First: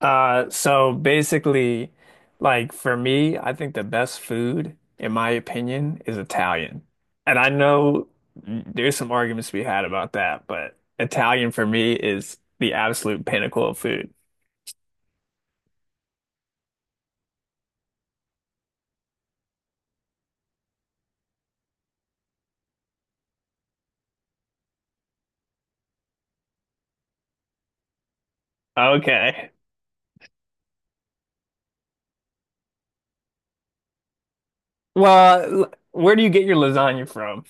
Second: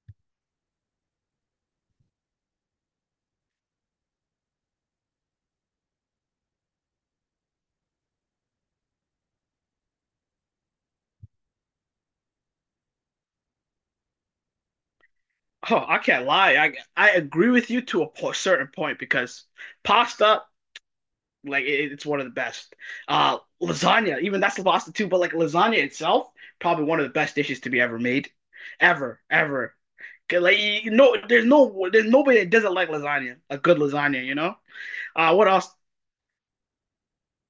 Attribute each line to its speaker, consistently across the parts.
Speaker 1: So basically, for me, I think the best food, in my opinion, is Italian. And I know there's some arguments to be had about that, but Italian for me is the absolute pinnacle of food.
Speaker 2: Oh, I can't lie. I agree with you to a po certain point because pasta, like it's one of the best. Lasagna, even that's the pasta too. But like lasagna itself, probably one of the best dishes to be ever made, ever,
Speaker 1: Okay.
Speaker 2: ever. 'Cause, like you no, there's no, there's nobody that doesn't like lasagna. A good lasagna. What
Speaker 1: Well,
Speaker 2: else?
Speaker 1: where do you get your lasagna from?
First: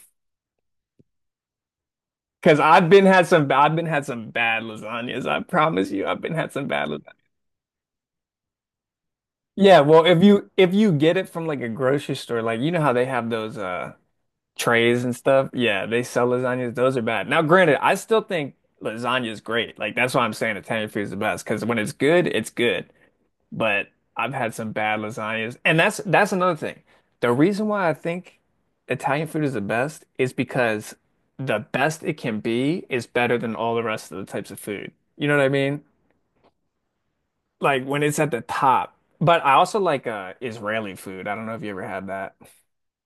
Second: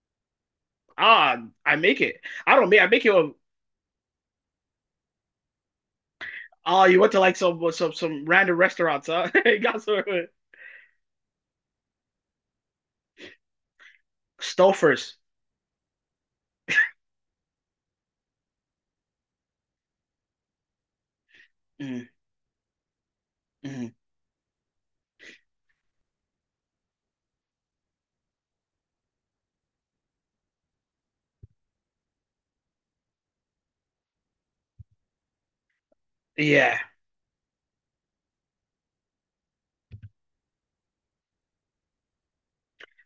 Speaker 2: I make it. I
Speaker 1: Because
Speaker 2: don't make. I make it. With,
Speaker 1: I've been had some bad lasagnas. I promise you, I've been had some
Speaker 2: oh,
Speaker 1: bad
Speaker 2: you went
Speaker 1: lasagnas.
Speaker 2: to like some random restaurants, huh? You
Speaker 1: Yeah,
Speaker 2: got some
Speaker 1: well, if you get it from like a grocery store, like you know how they have those trays and
Speaker 2: Stouffer's.
Speaker 1: stuff. Yeah, they sell lasagnas. Those are bad. Now, granted, I still think lasagna is great. Like that's why I'm saying Italian food is the best because when it's
Speaker 2: Mm,
Speaker 1: good, it's good. But
Speaker 2: mm.
Speaker 1: I've had some bad lasagnas, and that's another thing. The reason why I think Italian food is the best is because the best it can be is better than all the rest of the types of food. You know what I mean?
Speaker 2: Yeah.
Speaker 1: Like when it's at the top. But I also like Israeli food. I don't know if you ever had that.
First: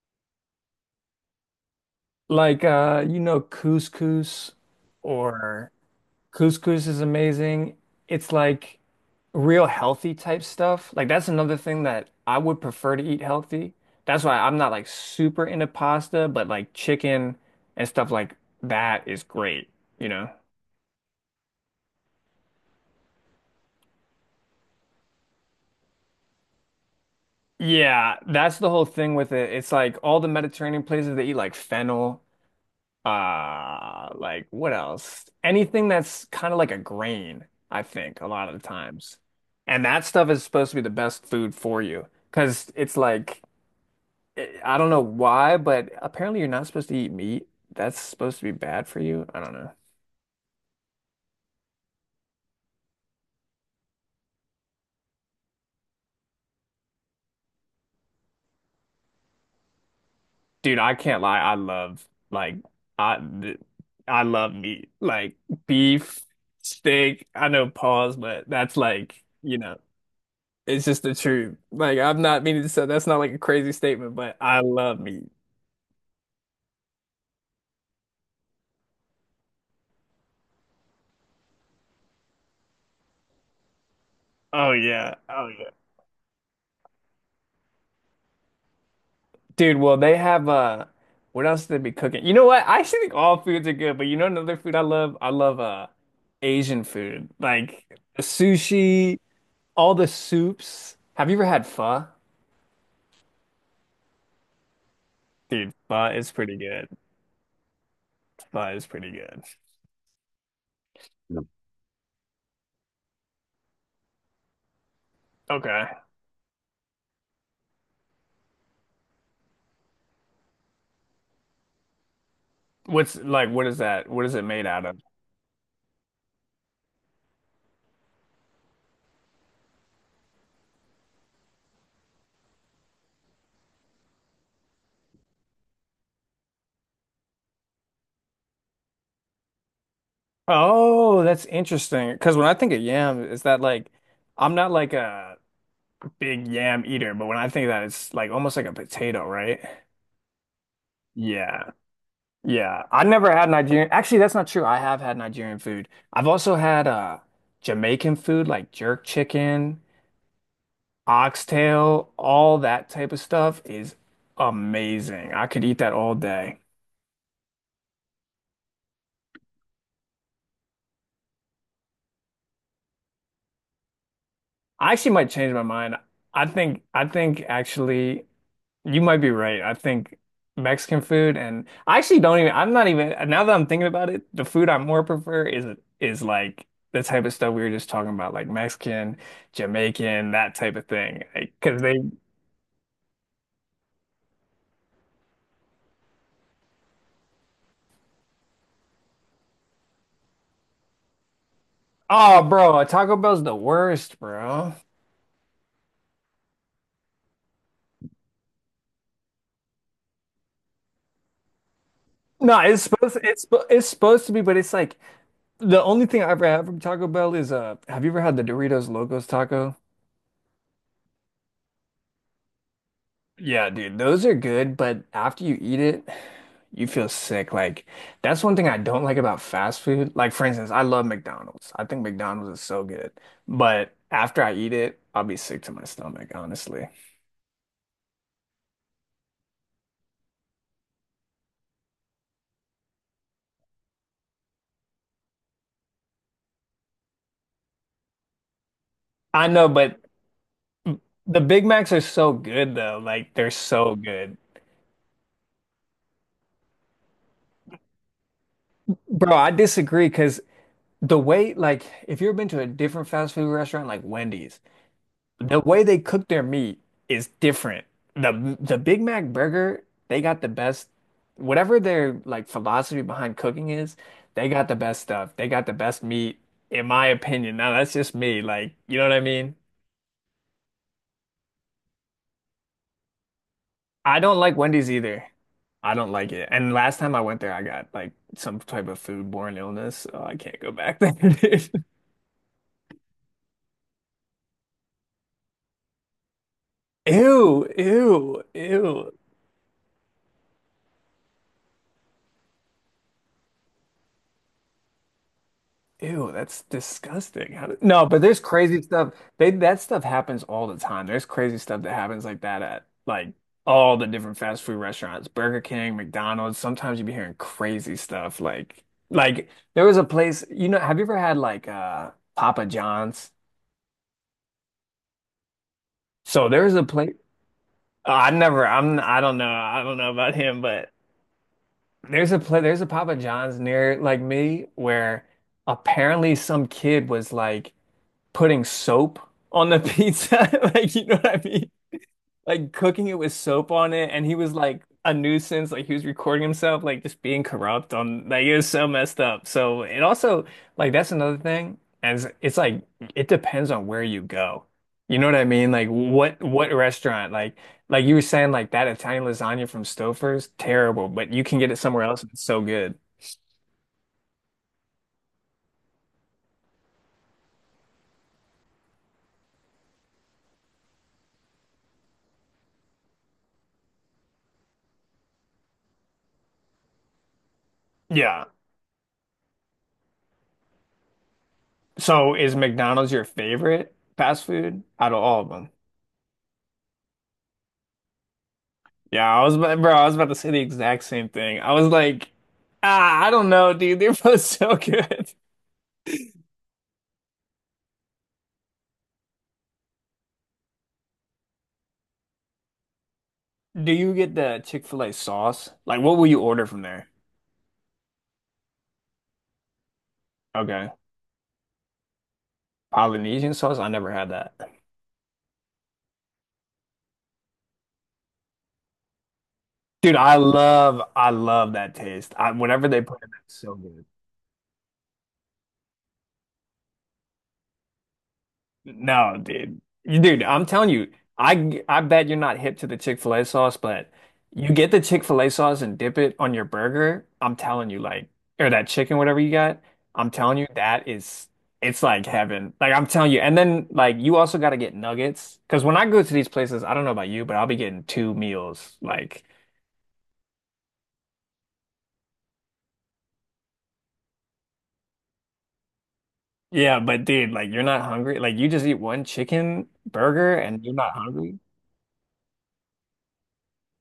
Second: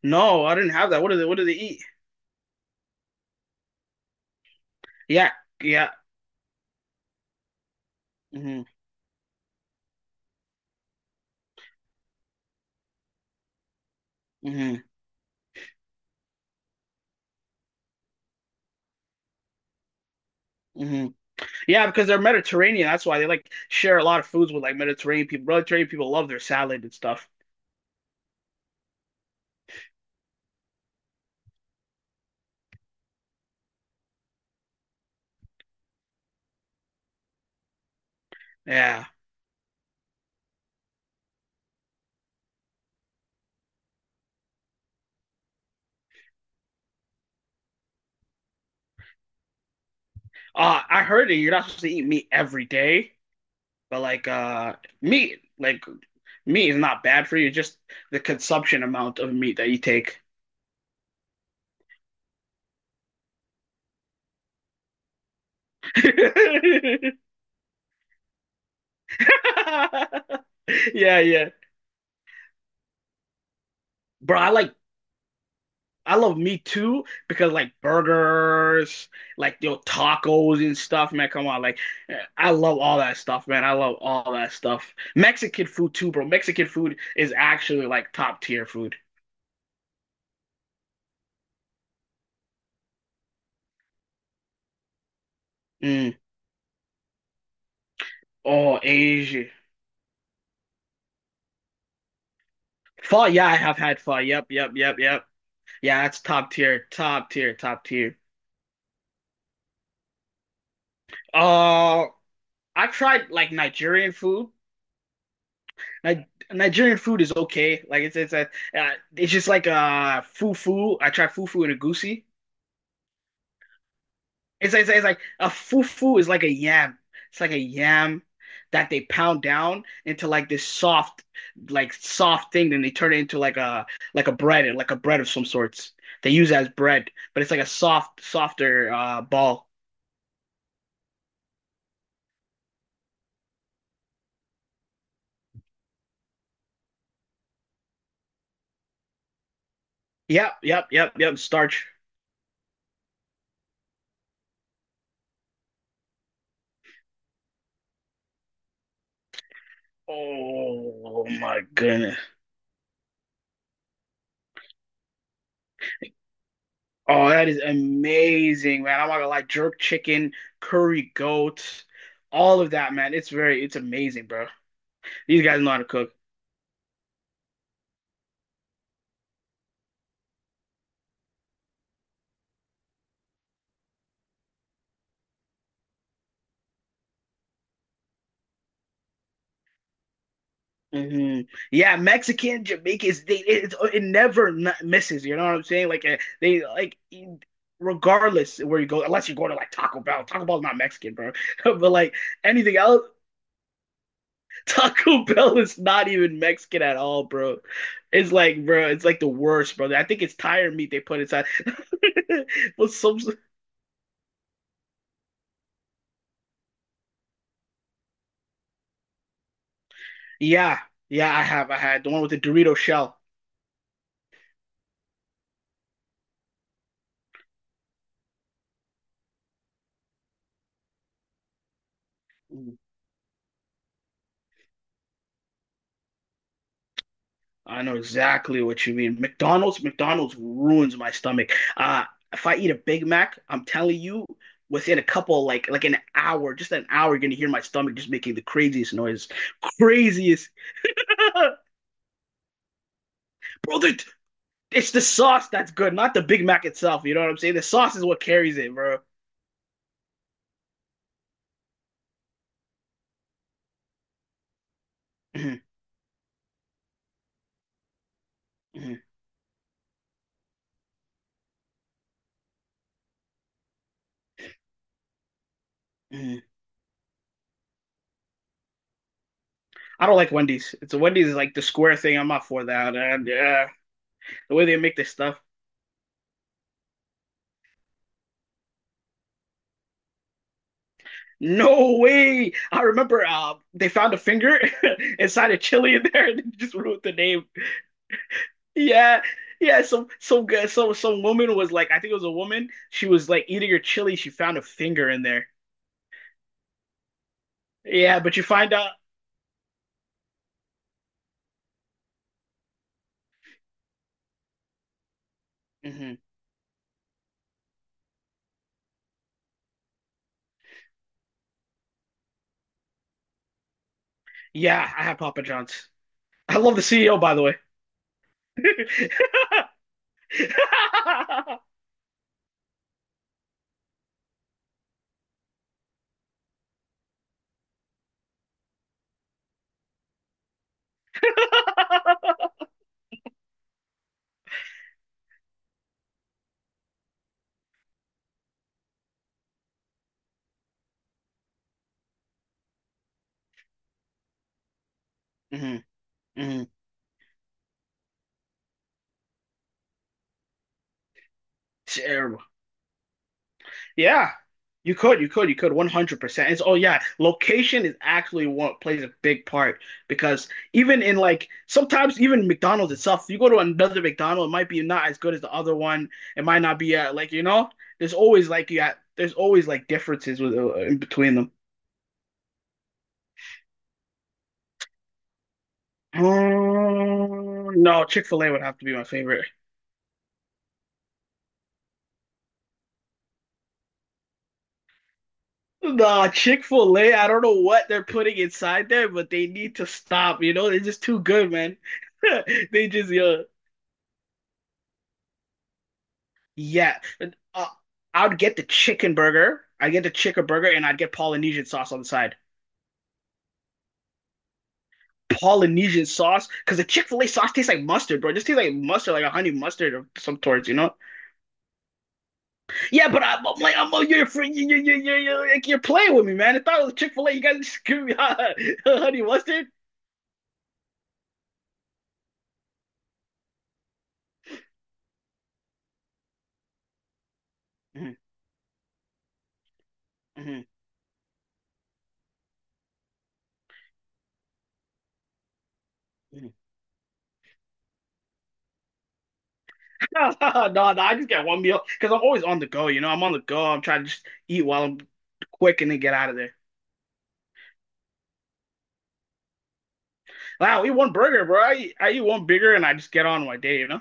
Speaker 2: No, I didn't have that. What do they? What do they eat?
Speaker 1: Like you know, couscous
Speaker 2: Yeah,
Speaker 1: or
Speaker 2: yeah.
Speaker 1: couscous is amazing. It's
Speaker 2: Hmm.
Speaker 1: like real healthy type stuff. Like that's another thing that I would prefer to eat healthy. That's why I'm not
Speaker 2: Hmm.
Speaker 1: like super into pasta, but like chicken and stuff like that is great, you know?
Speaker 2: Hmm. Yeah, because they're Mediterranean. That's why they like share a lot of foods with like Mediterranean people. Really, Mediterranean people love their salad and stuff.
Speaker 1: Yeah, that's the whole thing with it. It's like all the Mediterranean places they eat like fennel, like what else? Anything that's kind of like a grain, I think, a lot of the
Speaker 2: Yeah.
Speaker 1: times. And that stuff is supposed to be the best food for you because it's like I don't know why, but apparently you're not supposed to eat meat. That's supposed to be bad for you. I don't know.
Speaker 2: I heard that you're not supposed to eat meat every day, but meat, like meat is not bad for you. Just the consumption amount of meat that you take.
Speaker 1: Dude, I can't lie. I th- I love meat. Like beef, steak. I know pause, but that's like, you know, it's just the
Speaker 2: Yeah, yeah.
Speaker 1: truth. Like I'm not meaning to say that's not like a crazy statement, but
Speaker 2: Bro, I
Speaker 1: I
Speaker 2: like
Speaker 1: love meat.
Speaker 2: I love Me Too because like burgers, like your tacos and stuff, man. Come on, like I love all that stuff, man. I love all that
Speaker 1: Oh
Speaker 2: stuff.
Speaker 1: yeah. Oh
Speaker 2: Mexican
Speaker 1: yeah.
Speaker 2: food too, bro. Mexican food is actually like top tier food.
Speaker 1: Dude, well, they have what else do they be cooking? You know what? I actually think all foods are good, but you know another food I love? I love
Speaker 2: Mm.
Speaker 1: Asian food. Like
Speaker 2: Oh,
Speaker 1: sushi,
Speaker 2: Asia.
Speaker 1: all the soups. Have you ever had pho?
Speaker 2: Pho, yeah, I have had pho. Yep, yep, yep, yep.
Speaker 1: Dude,
Speaker 2: Yeah,
Speaker 1: pho
Speaker 2: that's
Speaker 1: is
Speaker 2: top
Speaker 1: pretty
Speaker 2: tier,
Speaker 1: good.
Speaker 2: top tier, top tier.
Speaker 1: Pho is pretty good. No.
Speaker 2: Uh, I've tried like Nigerian food.
Speaker 1: Okay.
Speaker 2: Ni Nigerian food is okay. Like uh, it's just like fufu. I tried fufu and egusi.
Speaker 1: What is that? What is it made
Speaker 2: It's, like,
Speaker 1: out
Speaker 2: it's,
Speaker 1: of?
Speaker 2: like, it's like a fufu is like a yam. It's like a yam that they pound down into like this soft, like soft thing. Then they turn it into like a bread of some sorts. They use it as bread, but it's like a soft, softer ball.
Speaker 1: Oh, that's interesting. Because when I think of yam, is that like I'm not like a big yam eater, but when I think of that it's like almost like a potato, right?
Speaker 2: Yep, yep, yep, yep.
Speaker 1: Yeah.
Speaker 2: Starch.
Speaker 1: Yeah, I never had Nigerian. Actually, that's not true. I have had Nigerian food. I've also had Jamaican food like jerk chicken,
Speaker 2: Oh my
Speaker 1: oxtail,
Speaker 2: goodness.
Speaker 1: all that type of stuff is amazing. I could eat that all day.
Speaker 2: Oh, that is amazing, man. I'm not gonna lie. Jerk chicken, curry goat, all of that, man. It's very, it's amazing, bro.
Speaker 1: I actually might
Speaker 2: These
Speaker 1: change
Speaker 2: guys
Speaker 1: my
Speaker 2: know how to
Speaker 1: mind.
Speaker 2: cook.
Speaker 1: I think actually You might be right. I think Mexican food and I actually don't even I'm not even now that I'm thinking about it, the food I more prefer is like the type of stuff we were just talking about, like Mexican, Jamaican, that type of thing.
Speaker 2: Hmm.
Speaker 1: Like, cause
Speaker 2: Yeah,
Speaker 1: they
Speaker 2: Mexican, Jamaicans, they it never not misses. You know what I'm saying? Like eh, they like regardless where you go, unless you go to like Taco Bell. Taco Bell's not Mexican, bro. But like
Speaker 1: oh
Speaker 2: anything
Speaker 1: bro,
Speaker 2: else,
Speaker 1: Taco Bell's the worst, bro.
Speaker 2: Taco Bell is not even Mexican at all, bro. It's like, bro, it's like the worst, brother. I think it's tire meat they put inside.
Speaker 1: No,
Speaker 2: But some,
Speaker 1: it's supposed to be, but it's like the only thing I ever have from Taco Bell is have you ever had the Doritos Locos taco?
Speaker 2: yeah, yeah, I have, I had the one with the Dorito shell.
Speaker 1: Yeah, dude, those are good, but after you eat it, you feel sick. Like, that's one thing I don't like about fast food. Like, for instance, I love McDonald's. I think McDonald's is so good. But after I eat it, I'll be sick to my stomach, honestly.
Speaker 2: I know exactly what you mean. McDonald's, McDonald's ruins my stomach. Uh, if I eat a Big Mac, I'm telling you, within a couple like an hour, just an hour, you're gonna hear my stomach just making the craziest noise.
Speaker 1: I know, but
Speaker 2: Craziest,
Speaker 1: the
Speaker 2: bro.
Speaker 1: Big Macs are so good, though. Like, they're so
Speaker 2: The,
Speaker 1: good.
Speaker 2: it's the sauce that's good, not the Big Mac itself. You know what I'm saying? The sauce is what carries it, bro.
Speaker 1: Bro, I disagree because the way, like, if you've been to a different fast food restaurant, like Wendy's, the
Speaker 2: Mhm,
Speaker 1: way they cook their meat is different. The
Speaker 2: mhm,
Speaker 1: Big Mac burger, they got the best, whatever their like philosophy behind cooking is, they got the best stuff. They got the best meat,
Speaker 2: mhm.
Speaker 1: in my opinion. Now that's just me. Like, you know what I mean?
Speaker 2: I don't like Wendy's. It's Wendy's is like the square thing. I'm not for that. And yeah,
Speaker 1: I don't
Speaker 2: the
Speaker 1: like
Speaker 2: way they
Speaker 1: Wendy's
Speaker 2: make this
Speaker 1: either.
Speaker 2: stuff.
Speaker 1: I don't like it. And last time I went there, I got like some type of foodborne illness, so I can't go back there. Dude.
Speaker 2: No way! I remember they found a finger inside a chili in there and they just wrote the name.
Speaker 1: Ew, ew, ew.
Speaker 2: Yeah, yeah. Some good. Some woman was like, I think it was a woman. She was like eating her chili. She found a finger in there.
Speaker 1: Ew, that's disgusting. How did... No,
Speaker 2: Yeah,
Speaker 1: but
Speaker 2: but
Speaker 1: there's
Speaker 2: you find
Speaker 1: crazy
Speaker 2: out.
Speaker 1: stuff. They that stuff happens all the time. There's crazy stuff that happens like that at like all the different fast food restaurants, Burger King,
Speaker 2: Hmm.
Speaker 1: McDonald's. Sometimes you be hearing crazy stuff like there was a place, you know, have you ever had like Papa John's?
Speaker 2: Yeah, I have Papa John's.
Speaker 1: So
Speaker 2: I
Speaker 1: there's
Speaker 2: love
Speaker 1: a
Speaker 2: the
Speaker 1: place
Speaker 2: CEO, by the way.
Speaker 1: I don't know. I don't know about him, but there's a Papa John's near like me where apparently some kid was like putting soap on the pizza. Like, you know what I mean? Like cooking it with soap on it. And he was like a nuisance. Like he was recording himself, like just being corrupt on like it was so messed up. So it also like that's another thing. As like it depends on where you go. You know what I mean?
Speaker 2: Hmm.
Speaker 1: Like
Speaker 2: Hmm.
Speaker 1: what restaurant? Like you were saying, like that Italian lasagna from Stouffer's, terrible, but you can get it somewhere else and
Speaker 2: Terrible.
Speaker 1: it's so good.
Speaker 2: Yeah, you could, 100%. It's, oh yeah, location is actually what plays a big part because even in like sometimes even McDonald's itself, you go to another McDonald's, it might be not as good as the other one. It might not be like you know, there's
Speaker 1: Yeah.
Speaker 2: always like yeah, there's always like differences with in between them.
Speaker 1: So is McDonald's your favorite fast food out of all of them?
Speaker 2: No, Chick-fil-A would have to be my
Speaker 1: Yeah,
Speaker 2: favorite.
Speaker 1: I was about to say the exact same thing. I was like, ah, I don't know, dude. They're both so good.
Speaker 2: Nah, Chick-fil-A, I don't know what they're putting inside there, but they need to stop. You know, they're just too good, man. They just, yeah.
Speaker 1: Do you get the Chick-fil-A sauce? Like, what will you order from
Speaker 2: Yeah,
Speaker 1: there?
Speaker 2: uh, I would get the chicken burger. I get the chicken burger, and
Speaker 1: Okay.
Speaker 2: I'd get Polynesian sauce on the side.
Speaker 1: Polynesian sauce? I never had that.
Speaker 2: Polynesian sauce, because the Chick-fil-A sauce tastes like mustard, bro. It just tastes like mustard, like a honey mustard of
Speaker 1: Dude,
Speaker 2: some sorts, you know?
Speaker 1: I love that taste. I, whatever they
Speaker 2: Yeah,
Speaker 1: put
Speaker 2: but
Speaker 1: in,
Speaker 2: I'm,
Speaker 1: that's
Speaker 2: I'm
Speaker 1: so
Speaker 2: like, I'm oh,
Speaker 1: good.
Speaker 2: you're, free, you like, you're playing with me, man. I thought it was Chick-fil-A. You guys just give me honey
Speaker 1: No,
Speaker 2: mustard.
Speaker 1: dude. Dude, I'm telling you, I bet you're not hip to the Chick-fil-A sauce, but you get the Chick-fil-A sauce and dip it on your burger. I'm telling you,
Speaker 2: Mhm,
Speaker 1: like, or that chicken, whatever you got, I'm telling
Speaker 2: mhm,
Speaker 1: you, that is it's like heaven. Like I'm telling you. And then like you also gotta get nuggets. Cause when I go to these
Speaker 2: mhm.
Speaker 1: places, I don't know about you, but I'll be getting two meals. Like,
Speaker 2: No, no, I just get one meal because I'm always on the go, you know. I'm on the go. I'm trying to just eat while I'm quick and then get out of there.
Speaker 1: yeah, but dude, like you're not hungry. Like you just eat one chicken burger
Speaker 2: Wow,
Speaker 1: and
Speaker 2: I eat
Speaker 1: you're not
Speaker 2: one burger,
Speaker 1: hungry.
Speaker 2: bro. I eat one bigger and I just get on my day, you know?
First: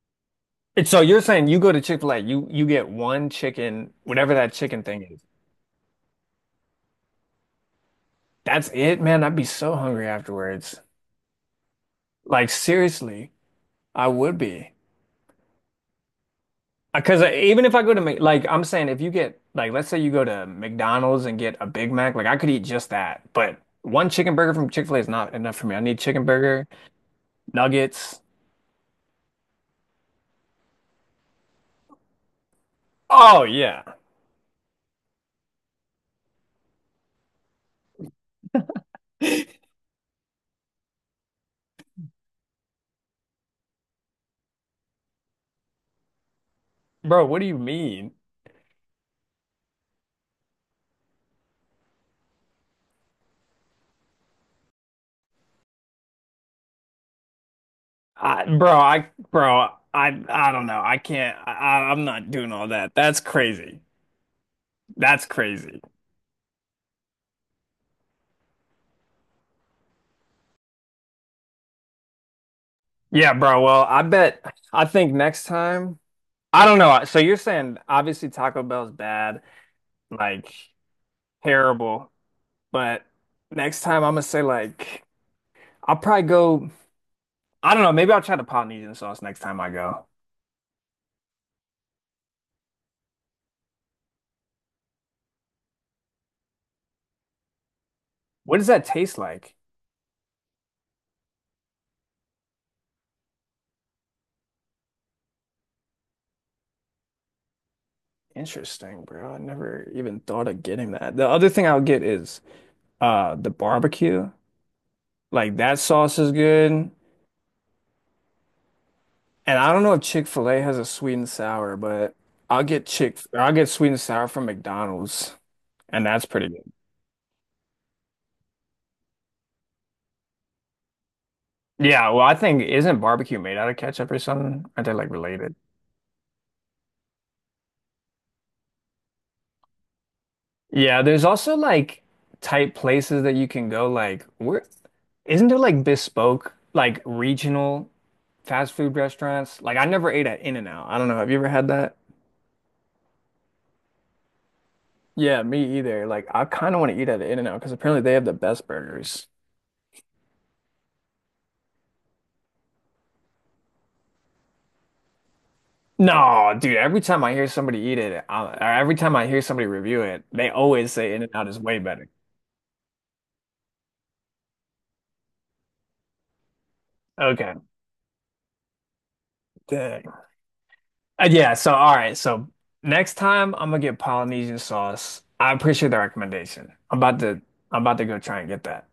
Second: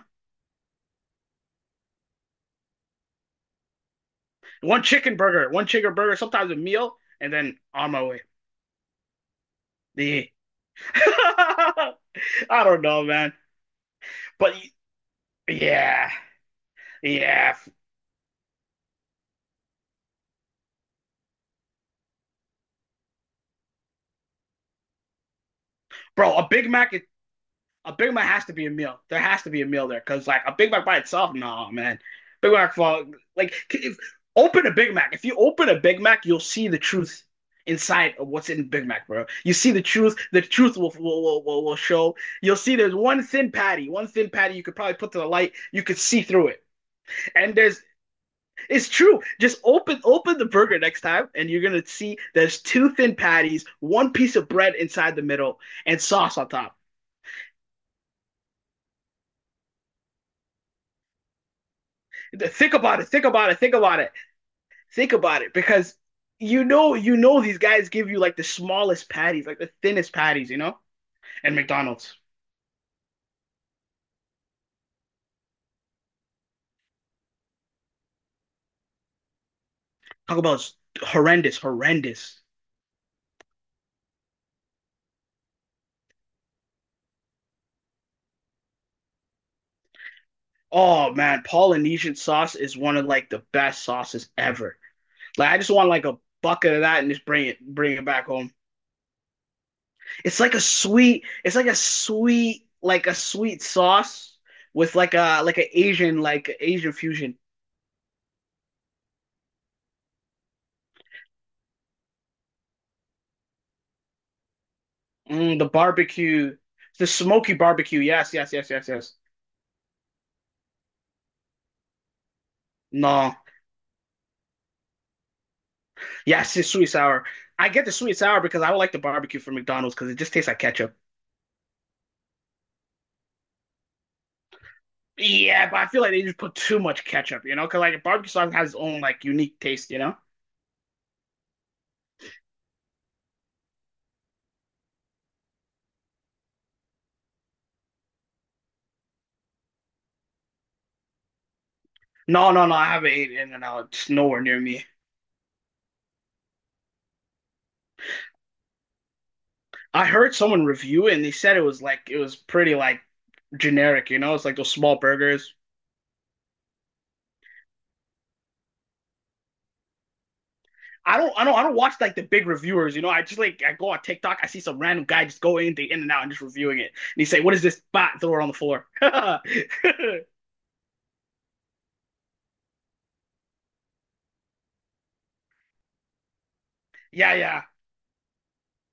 Speaker 1: And so you're saying you go to Chick-fil-A, you get one chicken, whatever that chicken thing is.
Speaker 2: One chicken burger, sometimes a meal, and then on my way.
Speaker 1: That's it, man. I'd be so hungry
Speaker 2: Yeah.
Speaker 1: afterwards. Like
Speaker 2: I don't know,
Speaker 1: seriously,
Speaker 2: man.
Speaker 1: I would
Speaker 2: But
Speaker 1: be.
Speaker 2: yeah,
Speaker 1: Because
Speaker 2: yeah.
Speaker 1: even if I go to Mc- like I'm saying, if you get like let's say you go to McDonald's and get a Big Mac, like I could eat just that. But one chicken burger from Chick-fil-A is not enough for me. I need chicken
Speaker 2: Bro, a
Speaker 1: burger,
Speaker 2: Big Mac is a Big
Speaker 1: nuggets.
Speaker 2: Mac has to be a meal. There has to be a meal there because like a Big Mac by itself, no man. Big Mac for
Speaker 1: Oh
Speaker 2: like
Speaker 1: yeah,
Speaker 2: if open a Big Mac. If you open a Big Mac, you'll see the truth inside of what's in Big Mac, bro. You see the truth. The truth will show. You'll see there's one thin patty you could probably put to the light. You could see through it.
Speaker 1: bro. What do
Speaker 2: And
Speaker 1: you
Speaker 2: there's
Speaker 1: mean?
Speaker 2: it's true. Just open the burger next time, and you're gonna see there's two thin patties, one piece of bread inside the middle, and sauce on top.
Speaker 1: I don't know. I can't. I'm not doing all
Speaker 2: Think
Speaker 1: that.
Speaker 2: about it.
Speaker 1: That's
Speaker 2: Think about it. Think
Speaker 1: crazy.
Speaker 2: about it. Think
Speaker 1: That's
Speaker 2: about it,
Speaker 1: crazy.
Speaker 2: because you know, these guys give you like the smallest patties, like the thinnest patties, you know. And McDonald's,
Speaker 1: Yeah, bro. Well, I bet I think next time I don't know. So you're saying obviously Taco Bell's bad,
Speaker 2: Taco
Speaker 1: like
Speaker 2: Bell's horrendous,
Speaker 1: terrible,
Speaker 2: horrendous.
Speaker 1: but next time I'm gonna say like I'll probably go I don't know, maybe I'll try the Polynesian sauce next time I go.
Speaker 2: Oh man, Polynesian sauce is one of like the best sauces ever. Like I just want like a bucket of that and just bring it back home.
Speaker 1: What does that taste like?
Speaker 2: It's like a sweet, it's like a sweet sauce with like a like an Asian, like Asian fusion.
Speaker 1: Interesting, bro. I never even thought of getting that. The other thing I'll get is the barbecue. Like
Speaker 2: Mm, the
Speaker 1: that sauce is
Speaker 2: barbecue,
Speaker 1: good.
Speaker 2: the smoky barbecue. Yes, yes, yes, yes, yes.
Speaker 1: And I don't know if Chick-fil-A has a sweet and sour, but
Speaker 2: No,
Speaker 1: I'll get sweet and sour from McDonald's, and that's pretty
Speaker 2: yes, it's
Speaker 1: good.
Speaker 2: sweet sour. I get the sweet sour because I would like the barbecue from McDonald's because it just tastes like ketchup.
Speaker 1: Yeah, well, I think isn't barbecue made out of ketchup or something? Aren't they like related?
Speaker 2: Yeah, but I feel like they just put too much ketchup, you know? Because like barbecue sauce has its own like unique taste, you know?
Speaker 1: Yeah, there's also like type places that you can go. Like, where isn't there like bespoke, like regional fast food restaurants? Like, I never ate at In-N-Out. I don't know. Have you ever had that?
Speaker 2: No, no, no. I haven't ate In-N-Out. It's nowhere near me.
Speaker 1: Yeah, me either. Like, I kind of want to eat at In-N-Out because apparently they have the best burgers.
Speaker 2: I heard someone review it and they said it was like it was pretty like generic, you know? It's like those small burgers.
Speaker 1: No, dude, every time I hear somebody eat it, I, or every time I hear somebody review it, they always say
Speaker 2: I don't, I
Speaker 1: In-N-Out
Speaker 2: don't,
Speaker 1: is
Speaker 2: I don't
Speaker 1: way
Speaker 2: watch
Speaker 1: better.
Speaker 2: like the big reviewers, you know. I just like I go on TikTok, I see some random guy just go in the In and Out and just reviewing it, and he say, "What
Speaker 1: Okay.
Speaker 2: is this?" Bat throw it on the floor.
Speaker 1: Dang. Yeah, so all right, so next time I'm gonna get Polynesian sauce. I appreciate the recommendation.
Speaker 2: Yeah, yeah.
Speaker 1: I'm about to go try and get that.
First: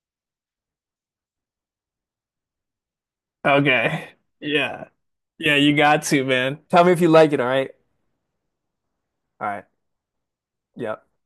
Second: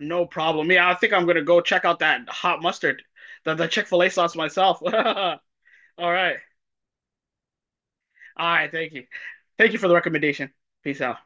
Speaker 2: No problem. Yeah, I think I'm gonna go check out that hot mustard, the
Speaker 1: Okay.
Speaker 2: Chick-fil-A sauce myself.
Speaker 1: Yeah.
Speaker 2: All
Speaker 1: Yeah, you got to,
Speaker 2: right.
Speaker 1: man. Tell me if you like it, all right?
Speaker 2: All right, thank you.
Speaker 1: All right.
Speaker 2: Thank you for the recommendation. Peace
Speaker 1: Yep.
Speaker 2: out.